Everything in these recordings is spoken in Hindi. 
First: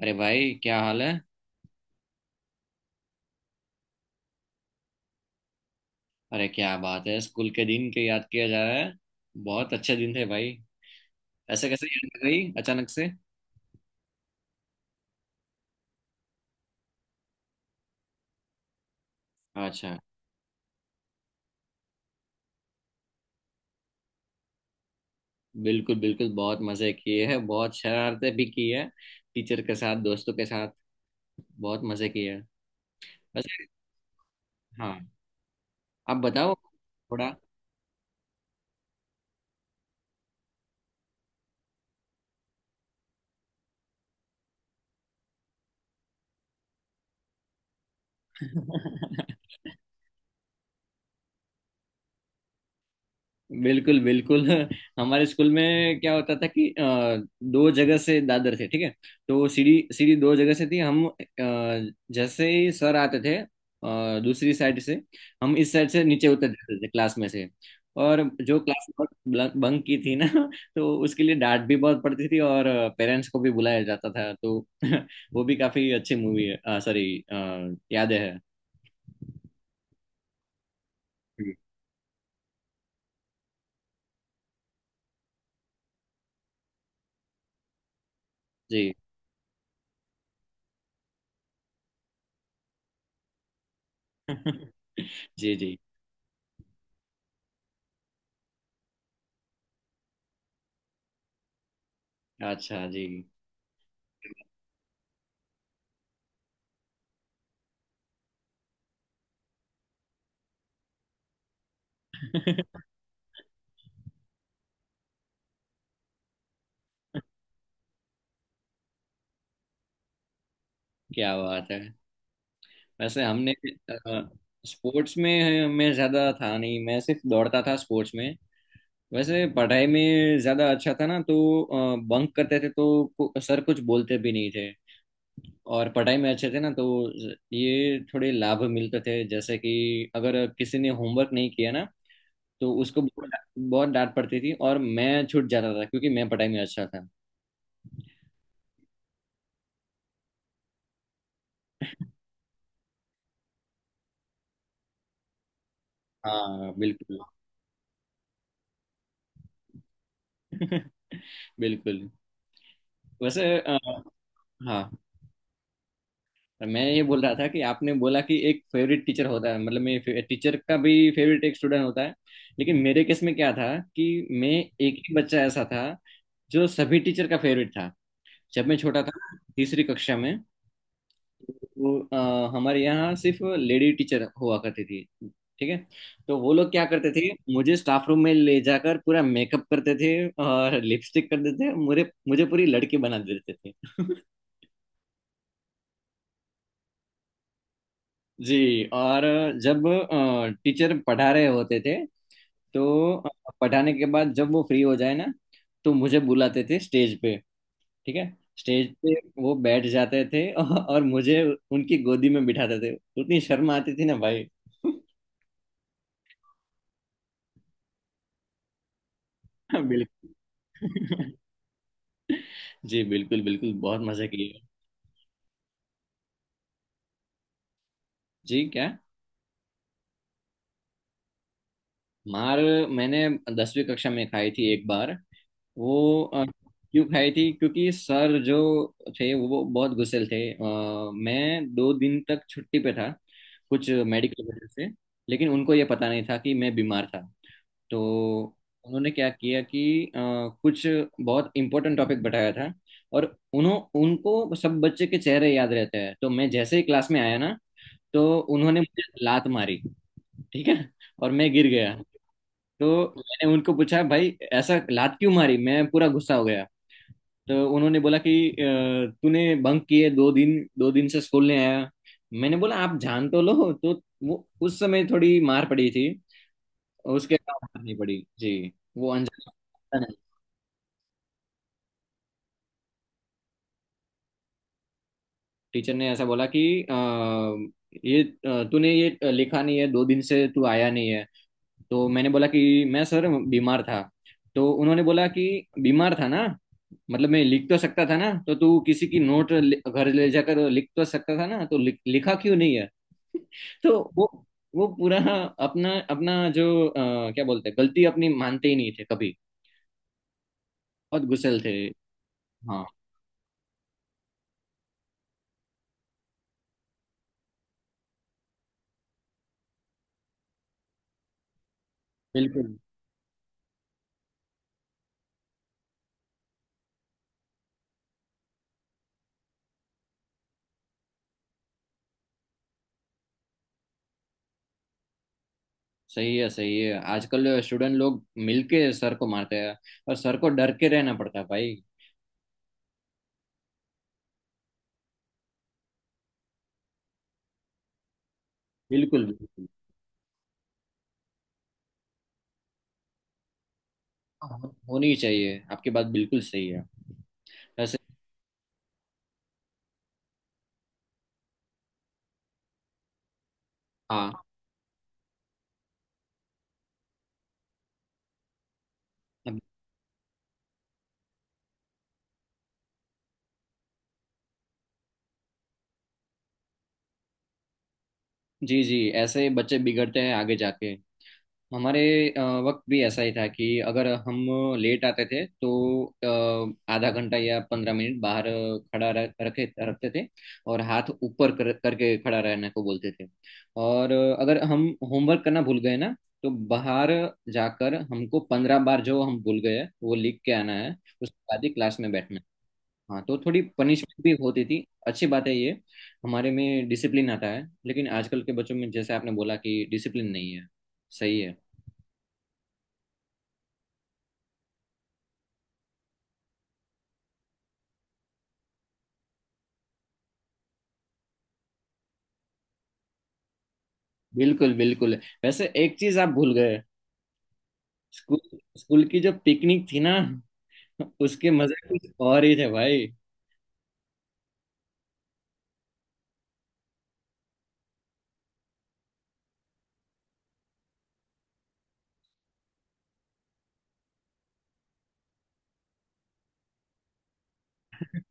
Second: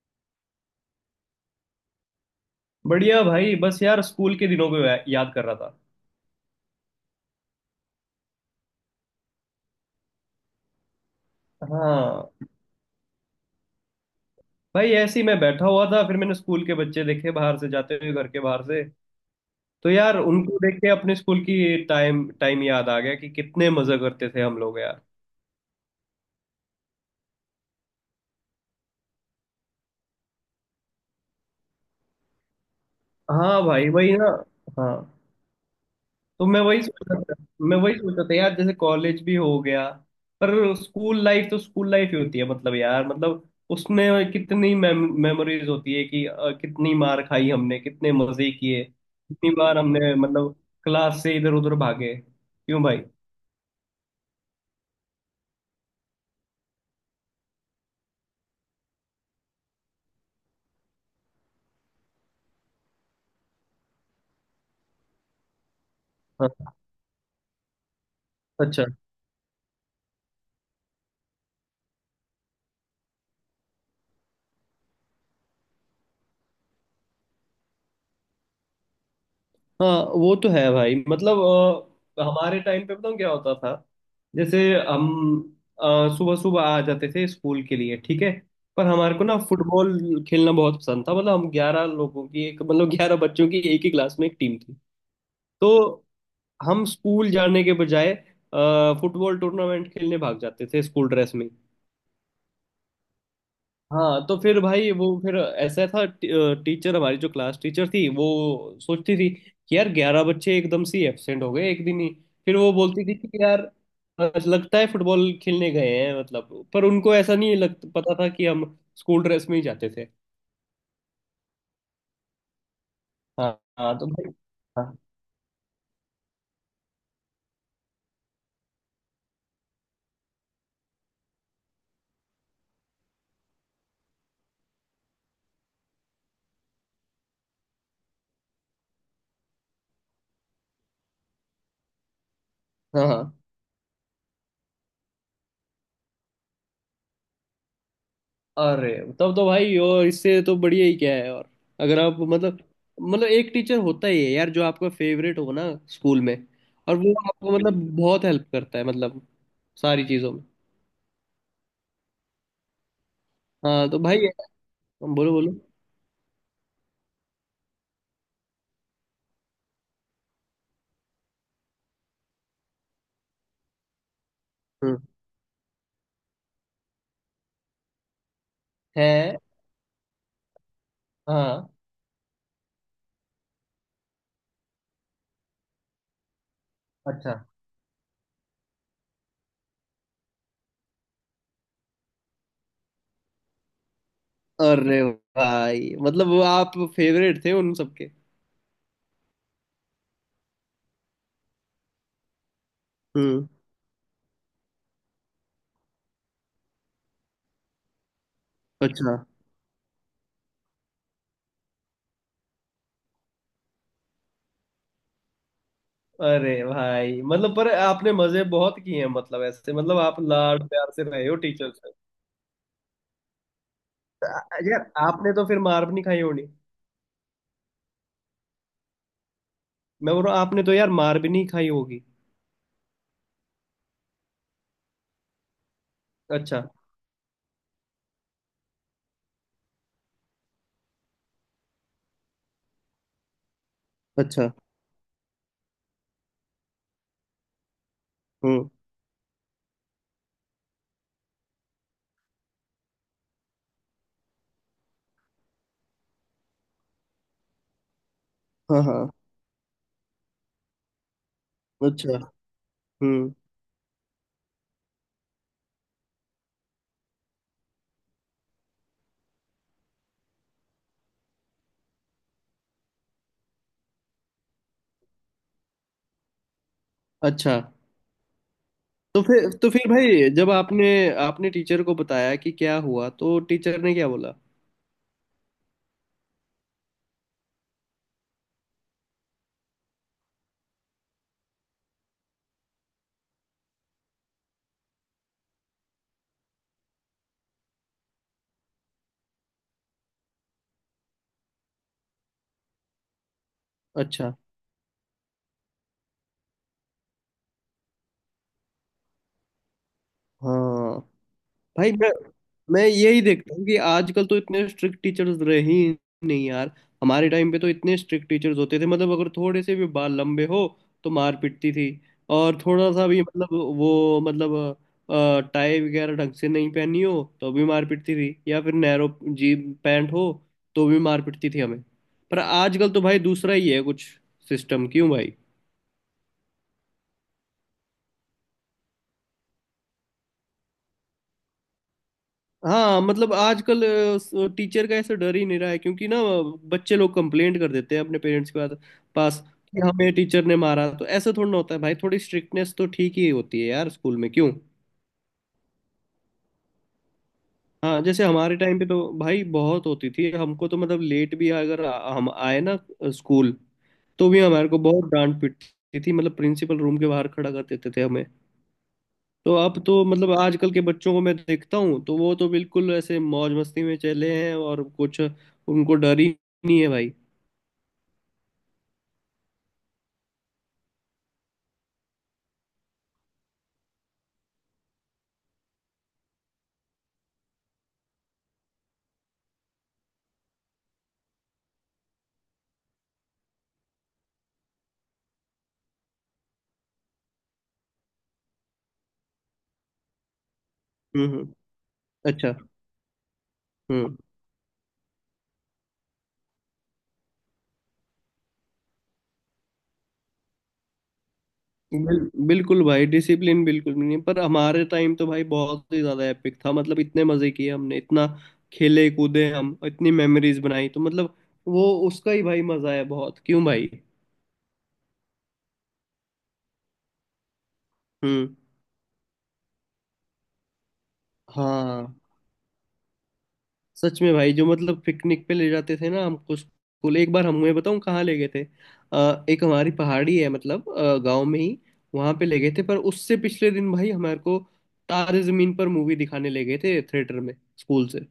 अरे भाई, क्या हाल है। बढ़िया भाई। बस यार स्कूल के दिनों को याद कर रहा था। अरे क्या बात है, स्कूल के दिन के याद किया जा रहा है। बहुत अच्छे दिन थे भाई। ऐसे कैसे याद आ हाँ। गई अचानक से। भाई ऐसे ही मैं बैठा हुआ था, फिर मैंने स्कूल के बच्चे देखे बाहर से जाते हुए, घर के बाहर से। तो अच्छा। यार उनको देख के अपने स्कूल की टाइम टाइम याद आ गया कि कितने मजे करते थे हम लोग यार। बिल्कुल बिल्कुल, बहुत मजे किए हैं, बहुत शरारतें भी की है। टीचर के साथ, दोस्तों के साथ। बहुत मजे किए हैं। हाँ वैसे। भाई, वही ना। हाँ, हाँ। आप तो बताओ। मैं वही सोच रहा थोड़ा। था। मैं वही सोच रहा था यार, जैसे कॉलेज भी हो गया, पर स्कूल लाइफ तो स्कूल लाइफ ही होती है। मतलब यार, मतलब उसमें कितनी मेमोरीज होती है कि कितनी मार खाई हमने, कितने मजे किए, कितनी बार हमने मतलब क्लास से इधर उधर भागे, क्यों भाई। बिल्कुल बिल्कुल। हमारे स्कूल में क्या होता था कि दो जगह से दादर थे, ठीक है। तो सीढ़ी सीढ़ी दो जगह से थी। हम जैसे ही सर आते थे दूसरी साइड से, हम इस साइड से नीचे उतर हाँ। जाते थे क्लास में से। और जो अच्छा। क्लास बंक की थी ना, तो उसके लिए डांट भी बहुत पड़ती थी, और पेरेंट्स को भी बुलाया जाता था तो। वो भी काफी अच्छी मूवी है, सॉरी, यादें है। हाँ, वो तो है भाई, मतलब हमारे टाइम पे बताऊँ क्या होता था। जैसे हम सुबह सुबह आ जाते थे स्कूल के लिए, ठीक है। पर जी। हमारे को ना फुटबॉल खेलना बहुत पसंद था, मतलब हम 11 लोगों की एक, मतलब 11 बच्चों की एक ही क्लास में एक टीम थी। जी जी। तो हम स्कूल जाने के बजाय फुटबॉल टूर्नामेंट खेलने भाग जाते थे स्कूल ड्रेस में। अच्छा जी। हाँ, तो फिर भाई वो फिर ऐसा था, टीचर हमारी जो क्लास टीचर थी, वो सोचती थी कि यार 11 बच्चे एकदम से एब्सेंट हो गए एक दिन ही। फिर वो बोलती थी कि यार लगता है फुटबॉल खेलने गए हैं। मतलब पर उनको ऐसा नहीं लग पता था कि हम स्कूल ड्रेस में ही जाते थे। क्या बात है। वैसे हाँ। हमने हाँ तो भाई। हाँ। स्पोर्ट्स में मैं ज़्यादा था नहीं, मैं सिर्फ दौड़ता था स्पोर्ट्स में। वैसे पढ़ाई में ज़्यादा अच्छा था ना, तो बंक करते थे तो सर कुछ बोलते भी नहीं थे। और पढ़ाई में अच्छे थे ना तो ये थोड़े लाभ मिलते थे, जैसे कि अगर किसी ने होमवर्क नहीं किया ना, तो उसको हाँ बहुत हाँ। बहुत डांट पड़ती थी, और मैं छूट जाता था क्योंकि मैं पढ़ाई में अच्छा था। अरे, तब तो भाई और इससे तो बढ़िया ही क्या है। और अगर आप मतलब, मतलब एक टीचर होता ही है यार जो आपका फेवरेट हो ना स्कूल में। हाँ और वो बिल्कुल। आपको मतलब बहुत हेल्प करता है, मतलब सारी चीजों में। बिल्कुल। वैसे, हाँ तो भाई, हाँ, बोलो बोलो। मैं ये बोल रहा था कि आपने बोला कि एक फेवरेट टीचर होता है, मतलब मैं टीचर का भी फेवरेट एक स्टूडेंट होता है। लेकिन मेरे केस में क्या था कि मैं हम्म। एक ही बच्चा ऐसा था जो सभी टीचर का फेवरेट था, जब मैं छोटा था, है। तीसरी कक्षा में। हाँ। तो हमारे यहाँ सिर्फ लेडी टीचर हुआ करती थी, ठीक है। तो वो लोग क्या करते थे, अच्छा। मुझे स्टाफ रूम में ले जाकर पूरा मेकअप करते थे। और लिपस्टिक कर देते थे मुझे मुझे पूरी लड़की बना देते थे। अरे भाई, मतलब वो आप फेवरेट थे उन सबके। जी। और जब टीचर पढ़ा रहे होते थे, तो हम्म। पढ़ाने के बाद जब वो फ्री हो जाए ना, तो मुझे बुलाते थे स्टेज पे, ठीक है। स्टेज पे अच्छा। वो बैठ जाते थे, और मुझे उनकी गोदी में बिठाते थे। उतनी शर्म आती थी ना भाई। अरे भाई, मतलब पर आपने मजे बहुत किए हैं, मतलब ऐसे मतलब आप बिल्कुल। लाड प्यार से रहे हो टीचर से। जी बिल्कुल बिल्कुल, बहुत मजे किए। यार आपने तो फिर मार भी नहीं खाई होनी। जी क्या? मैं बोल रहा हूँ आपने तो यार मार भी नहीं खाई होगी। मार मैंने 10वीं कक्षा में खाई थी एक बार। वो, अच्छा। क्यों खाई थी, क्योंकि सर जो थे वो बहुत गुस्सेल थे। मैं 2 दिन तक छुट्टी पे था, कुछ मेडिकल अच्छा। वजह से। लेकिन उनको ये पता नहीं था कि मैं बीमार था। तो हम्म। उन्होंने क्या किया कि, कुछ बहुत इंपॉर्टेंट टॉपिक बताया था। और उन्हों उनको सब बच्चे के चेहरे याद रहते हैं, तो मैं जैसे ही क्लास में आया ना, तो उन्होंने हाँ मुझे हाँ। लात मारी, ठीक है। और मैं गिर गया। अच्छा। तो हम्म। मैंने उनको पूछा, भाई ऐसा लात क्यों मारी, मैं पूरा गुस्सा हो गया। तो उन्होंने बोला कि, तूने बंक किए, 2 दिन से स्कूल नहीं आया। मैंने बोला, आप जान तो लो तो। वो उस समय थोड़ी मार पड़ी थी। उसके अच्छा, बाद मार नहीं पड़ी जी। वो तो फिर अनजान भाई जब आपने आपने टीचर को बताया कि क्या हुआ तो टीचर ने क्या बोला। टीचर ने ऐसा बोला कि, अ, ये, तूने ये लिखा नहीं है, 2 दिन से तू आया नहीं है। तो मैंने बोला कि मैं सर बीमार था। तो उन्होंने बोला कि बीमार था ना, मतलब मैं लिख तो सकता था ना, तो तू किसी की नोट घर ले जाकर लिख तो सकता था ना, तो लिखा क्यों नहीं है। तो वो अच्छा। वो पूरा, अपना अपना जो, क्या बोलते हैं, गलती अपनी मानते ही नहीं थे कभी। हाँ बहुत गुस्सेल थे। भाई। मैं हाँ यही देखता हूँ कि आजकल तो इतने स्ट्रिक्ट टीचर्स रहे ही नहीं यार। हमारे टाइम पे तो इतने स्ट्रिक्ट टीचर्स होते थे, मतलब अगर थोड़े से भी बाल लंबे हो तो मार पिटती थी। और बिल्कुल। थोड़ा सा भी मतलब, वो मतलब टाई वगैरह ढंग से नहीं पहनी हो तो भी मार पिटती थी, या फिर नैरो जी पैंट हो तो भी मार पिटती थी हमें। पर आजकल तो भाई दूसरा ही है कुछ सिस्टम, क्यों भाई। सही है, सही है। आजकल स्टूडेंट लोग मिलके सर को मारते हैं, और सर को डर के रहना पड़ता है भाई। हाँ मतलब आजकल टीचर का ऐसा डर ही नहीं रहा है, क्योंकि ना बच्चे लोग कंप्लेंट कर देते हैं अपने पेरेंट्स के पास बिल्कुल पास बिल्कुल। कि हमें टीचर ने मारा। तो ऐसा थोड़ा ना होता है भाई, थोड़ी स्ट्रिक्टनेस तो ठीक ही होती है यार स्कूल में, क्यों। हाँ, होनी चाहिए, आपकी बात बिल्कुल सही है। ऐसे। हाँ, जैसे हमारे टाइम पे तो भाई बहुत होती थी। हमको तो मतलब लेट भी अगर हम आए ना स्कूल तो हाँ। भी हमारे को बहुत डांट पीटती थी, मतलब प्रिंसिपल रूम के बाहर खड़ा कर देते थे हमें। तो अब- अब तो मतलब आजकल के बच्चों को मैं देखता हूँ, तो वो तो बिल्कुल ऐसे मौज मस्ती में चले हैं और कुछ उनको डर ही नहीं है भाई। जी जी, ऐसे बच्चे बिगड़ते हैं आगे जाके। हमारे अ, वक्त भी ऐसा ही था कि अगर हम लेट आते थे तो, आधा घंटा या 15 मिनट बाहर खड़ा रख रखे रखते थे। और हाथ ऊपर करके खड़ा रहने को बोलते थे। और अगर हम होमवर्क करना भूल गए ना, तो बाहर जाकर हमको 15 बार जो हम भूल गए वो लिख के आना है। उसके हम्म। बाद ही क्लास में बैठना अच्छा। है। हाँ तो थोड़ी हम्म। पनिशमेंट भी होती थी। अच्छी बात है ये। हमारे में डिसिप्लिन आता है, लेकिन आजकल के बच्चों में जैसे आपने बोला कि डिसिप्लिन नहीं है। सही है। बिल, बिल्कुल भाई, डिसिप्लिन बिल्कुल भी नहीं। पर हमारे टाइम तो भाई बहुत ही ज्यादा एपिक था, मतलब इतने मजे किए हमने, इतना खेले कूदे हम, इतनी मेमोरीज बनाई, तो मतलब वो उसका ही भाई मजा है बहुत, क्यों भाई। बिल्कुल बिल्कुल। वैसे एक चीज आप भूल गए। स्कूल हम्म। स्कूल की जो पिकनिक थी ना, उसके मजे कुछ हाँ और ही थे भाई। सच में भाई, जो मतलब पिकनिक पे ले जाते थे ना हमको स्कूल, एक बार हमें बताऊं कहाँ ले गए थे। एक हमारी पहाड़ी है, मतलब गांव में ही, वहां पे ले गए थे। पर उससे पिछले दिन भाई हमारे को तारे जमीन पर मूवी दिखाने ले गए थे थिएटर में, स्कूल से।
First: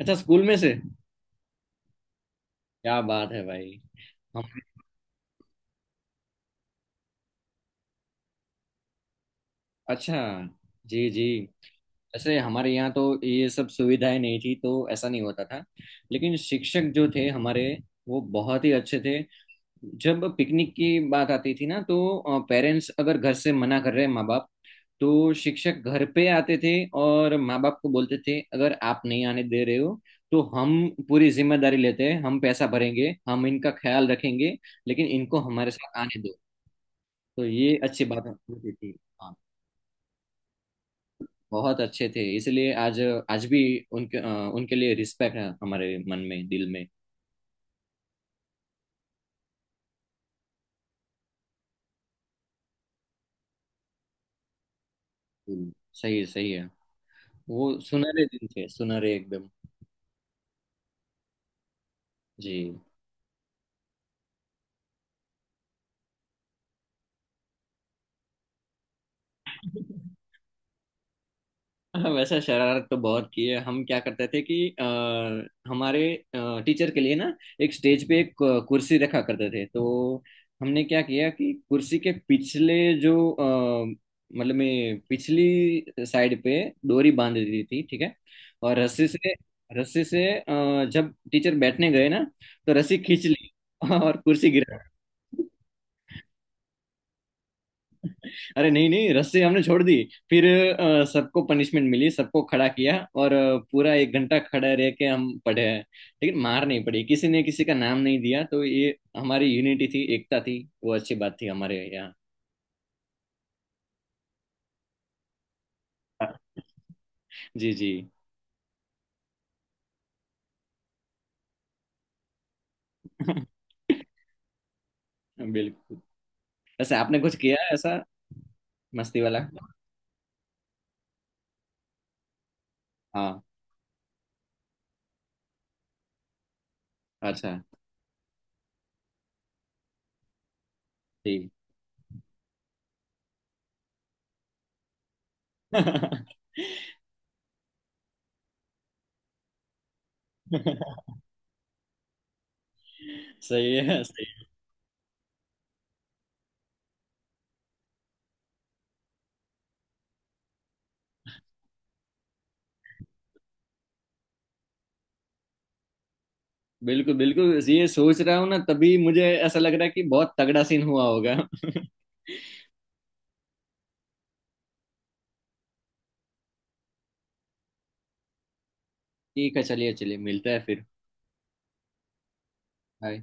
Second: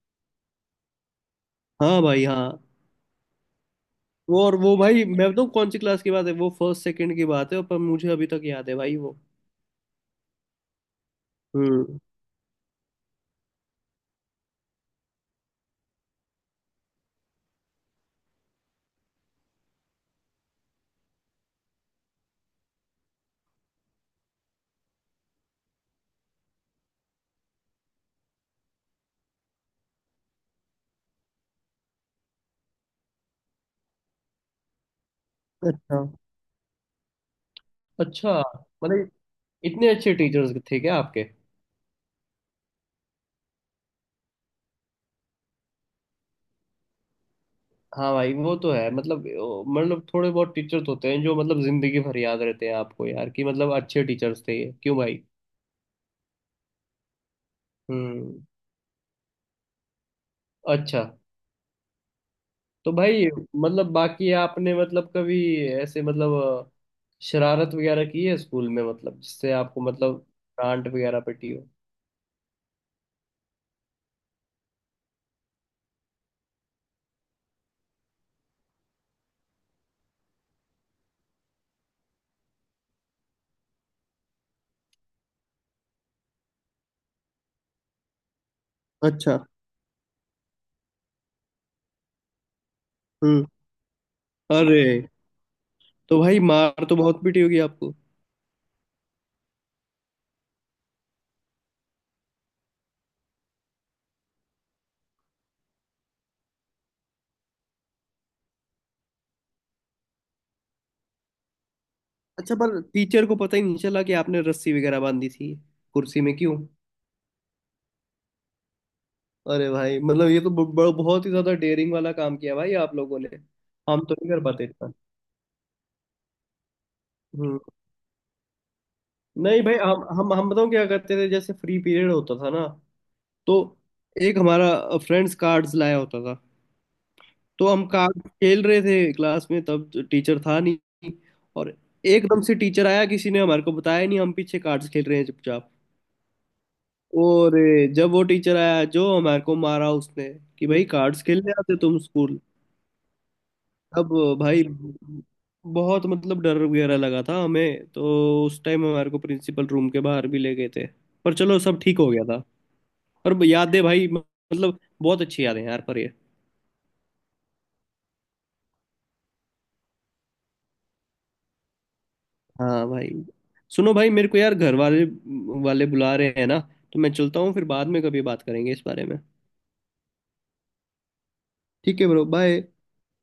अच्छा, स्कूल में से। हाँ भाई हाँ। क्या बात है भाई। वो हम और वो भाई मैं बताऊँ कौन सी क्लास की बात है, वो फर्स्ट सेकंड की बात है, पर मुझे अभी तक याद है भाई वो। अच्छा। जी जी। हम्म। वैसे हमारे यहाँ तो ये सब सुविधाएं नहीं थी, तो ऐसा नहीं होता था। लेकिन शिक्षक जो थे हमारे, वो बहुत ही अच्छे थे। जब पिकनिक की बात आती थी ना, तो पेरेंट्स अगर घर से मना कर रहे हैं, माँ बाप, तो शिक्षक घर पे आते थे। और माँ बाप को बोलते थे, अगर आप नहीं आने दे रहे हो तो हम पूरी जिम्मेदारी लेते हैं, हम पैसा भरेंगे, हम इनका ख्याल रखेंगे, लेकिन इनको हमारे साथ अच्छा। आने दो। तो ये अच्छी बात अच्छा, होती थी। मतलब हाँ। इतने अच्छे टीचर्स थे क्या आपके। बहुत अच्छे थे, इसलिए आज आज भी उनके लिए रिस्पेक्ट है हमारे मन में, दिल में। हाँ भाई, वो तो है, मतलब मतलब थोड़े बहुत टीचर्स होते हैं जो मतलब जिंदगी भर याद रहते हैं आपको यार, कि मतलब अच्छे टीचर्स थे ये, क्यों भाई। सही है, सही है। वो सुनहरे हम्म। दिन थे, सुनहरे एकदम। अच्छा। जी। तो भाई, मतलब बाकी आपने मतलब कभी ऐसे मतलब अ, शरारत वगैरह की है स्कूल में मतलब जिससे आपको मतलब डांट वगैरह पिटी हो। हाँ, वैसे शरारत तो बहुत की है। हम क्या करते थे कि, हमारे टीचर के लिए ना एक स्टेज पे एक, कुर्सी रखा करते थे। तो हमने क्या किया कि कुर्सी के पिछले जो, मतलब में पिछली साइड पे डोरी बांध दी थी, ठीक है। और अच्छा। रस्सी से जब टीचर बैठने गए ना, तो रस्सी खींच हम्म। ली। और कुर्सी हाँ। गिरा। अरे, तो भाई मार तो बहुत पीटी होगी आपको। अरे नहीं नहीं, रस्सी हमने छोड़ दी। फिर सबको पनिशमेंट मिली, सबको खड़ा किया, और पूरा 1 घंटा खड़ा रह के हम पढ़े हैं। लेकिन मार नहीं पड़ी, किसी ने किसी का नाम नहीं दिया, तो ये हमारी यूनिटी थी, एकता थी। वो अच्छी बात थी हमारे यहाँ। अच्छा, पर टीचर को पता ही नहीं चला कि आपने रस्सी वगैरह बांधी थी कुर्सी में, क्यों। जी जी। अरे भाई, मतलब ये तो बहुत ही ज्यादा डेयरिंग वाला काम किया भाई आप लोगों ने। हम तो नहीं कर पाते इतना। बिल्कुल। वैसे आपने कुछ हम्म। किया है ऐसा मस्ती वाला? नहीं भाई, हम बताऊँ क्या करते थे, जैसे फ्री पीरियड होता था ना, हाँ। तो एक हमारा फ्रेंड्स कार्ड्स लाया होता था। अच्छा। तो हम कार्ड खेल रहे थे क्लास में, तब टीचर था नहीं। ठीक। और एकदम से टीचर आया, किसी ने हमारे को बताया नहीं, हम पीछे कार्ड्स खेल रहे हैं चुपचाप। और जब वो टीचर आया जो हमारे को मारा उसने, कि भाई कार्ड्स खेलने आते तुम स्कूल। सही है, अब सही है। भाई बहुत मतलब डर वगैरह लगा था हमें तो। उस टाइम हमारे को प्रिंसिपल रूम के बाहर भी ले गए थे। पर चलो सब ठीक हो गया था। और यादें भाई, मतलब बहुत अच्छी यादें हैं यार पर ये। बिल्कुल बिल्कुल, ये सोच रहा हूँ ना, तभी मुझे ऐसा लग रहा है कि बहुत तगड़ा सीन हुआ होगा। हाँ भाई। सुनो भाई मेरे को यार घर वाले वाले बुला रहे हैं ना, तो मैं चलता हूँ, फिर बाद में कभी बात करेंगे इस बारे में। ठीक है, चलिए चलिए, मिलते हैं फिर। ठीक है ब्रो, बाय। बाय।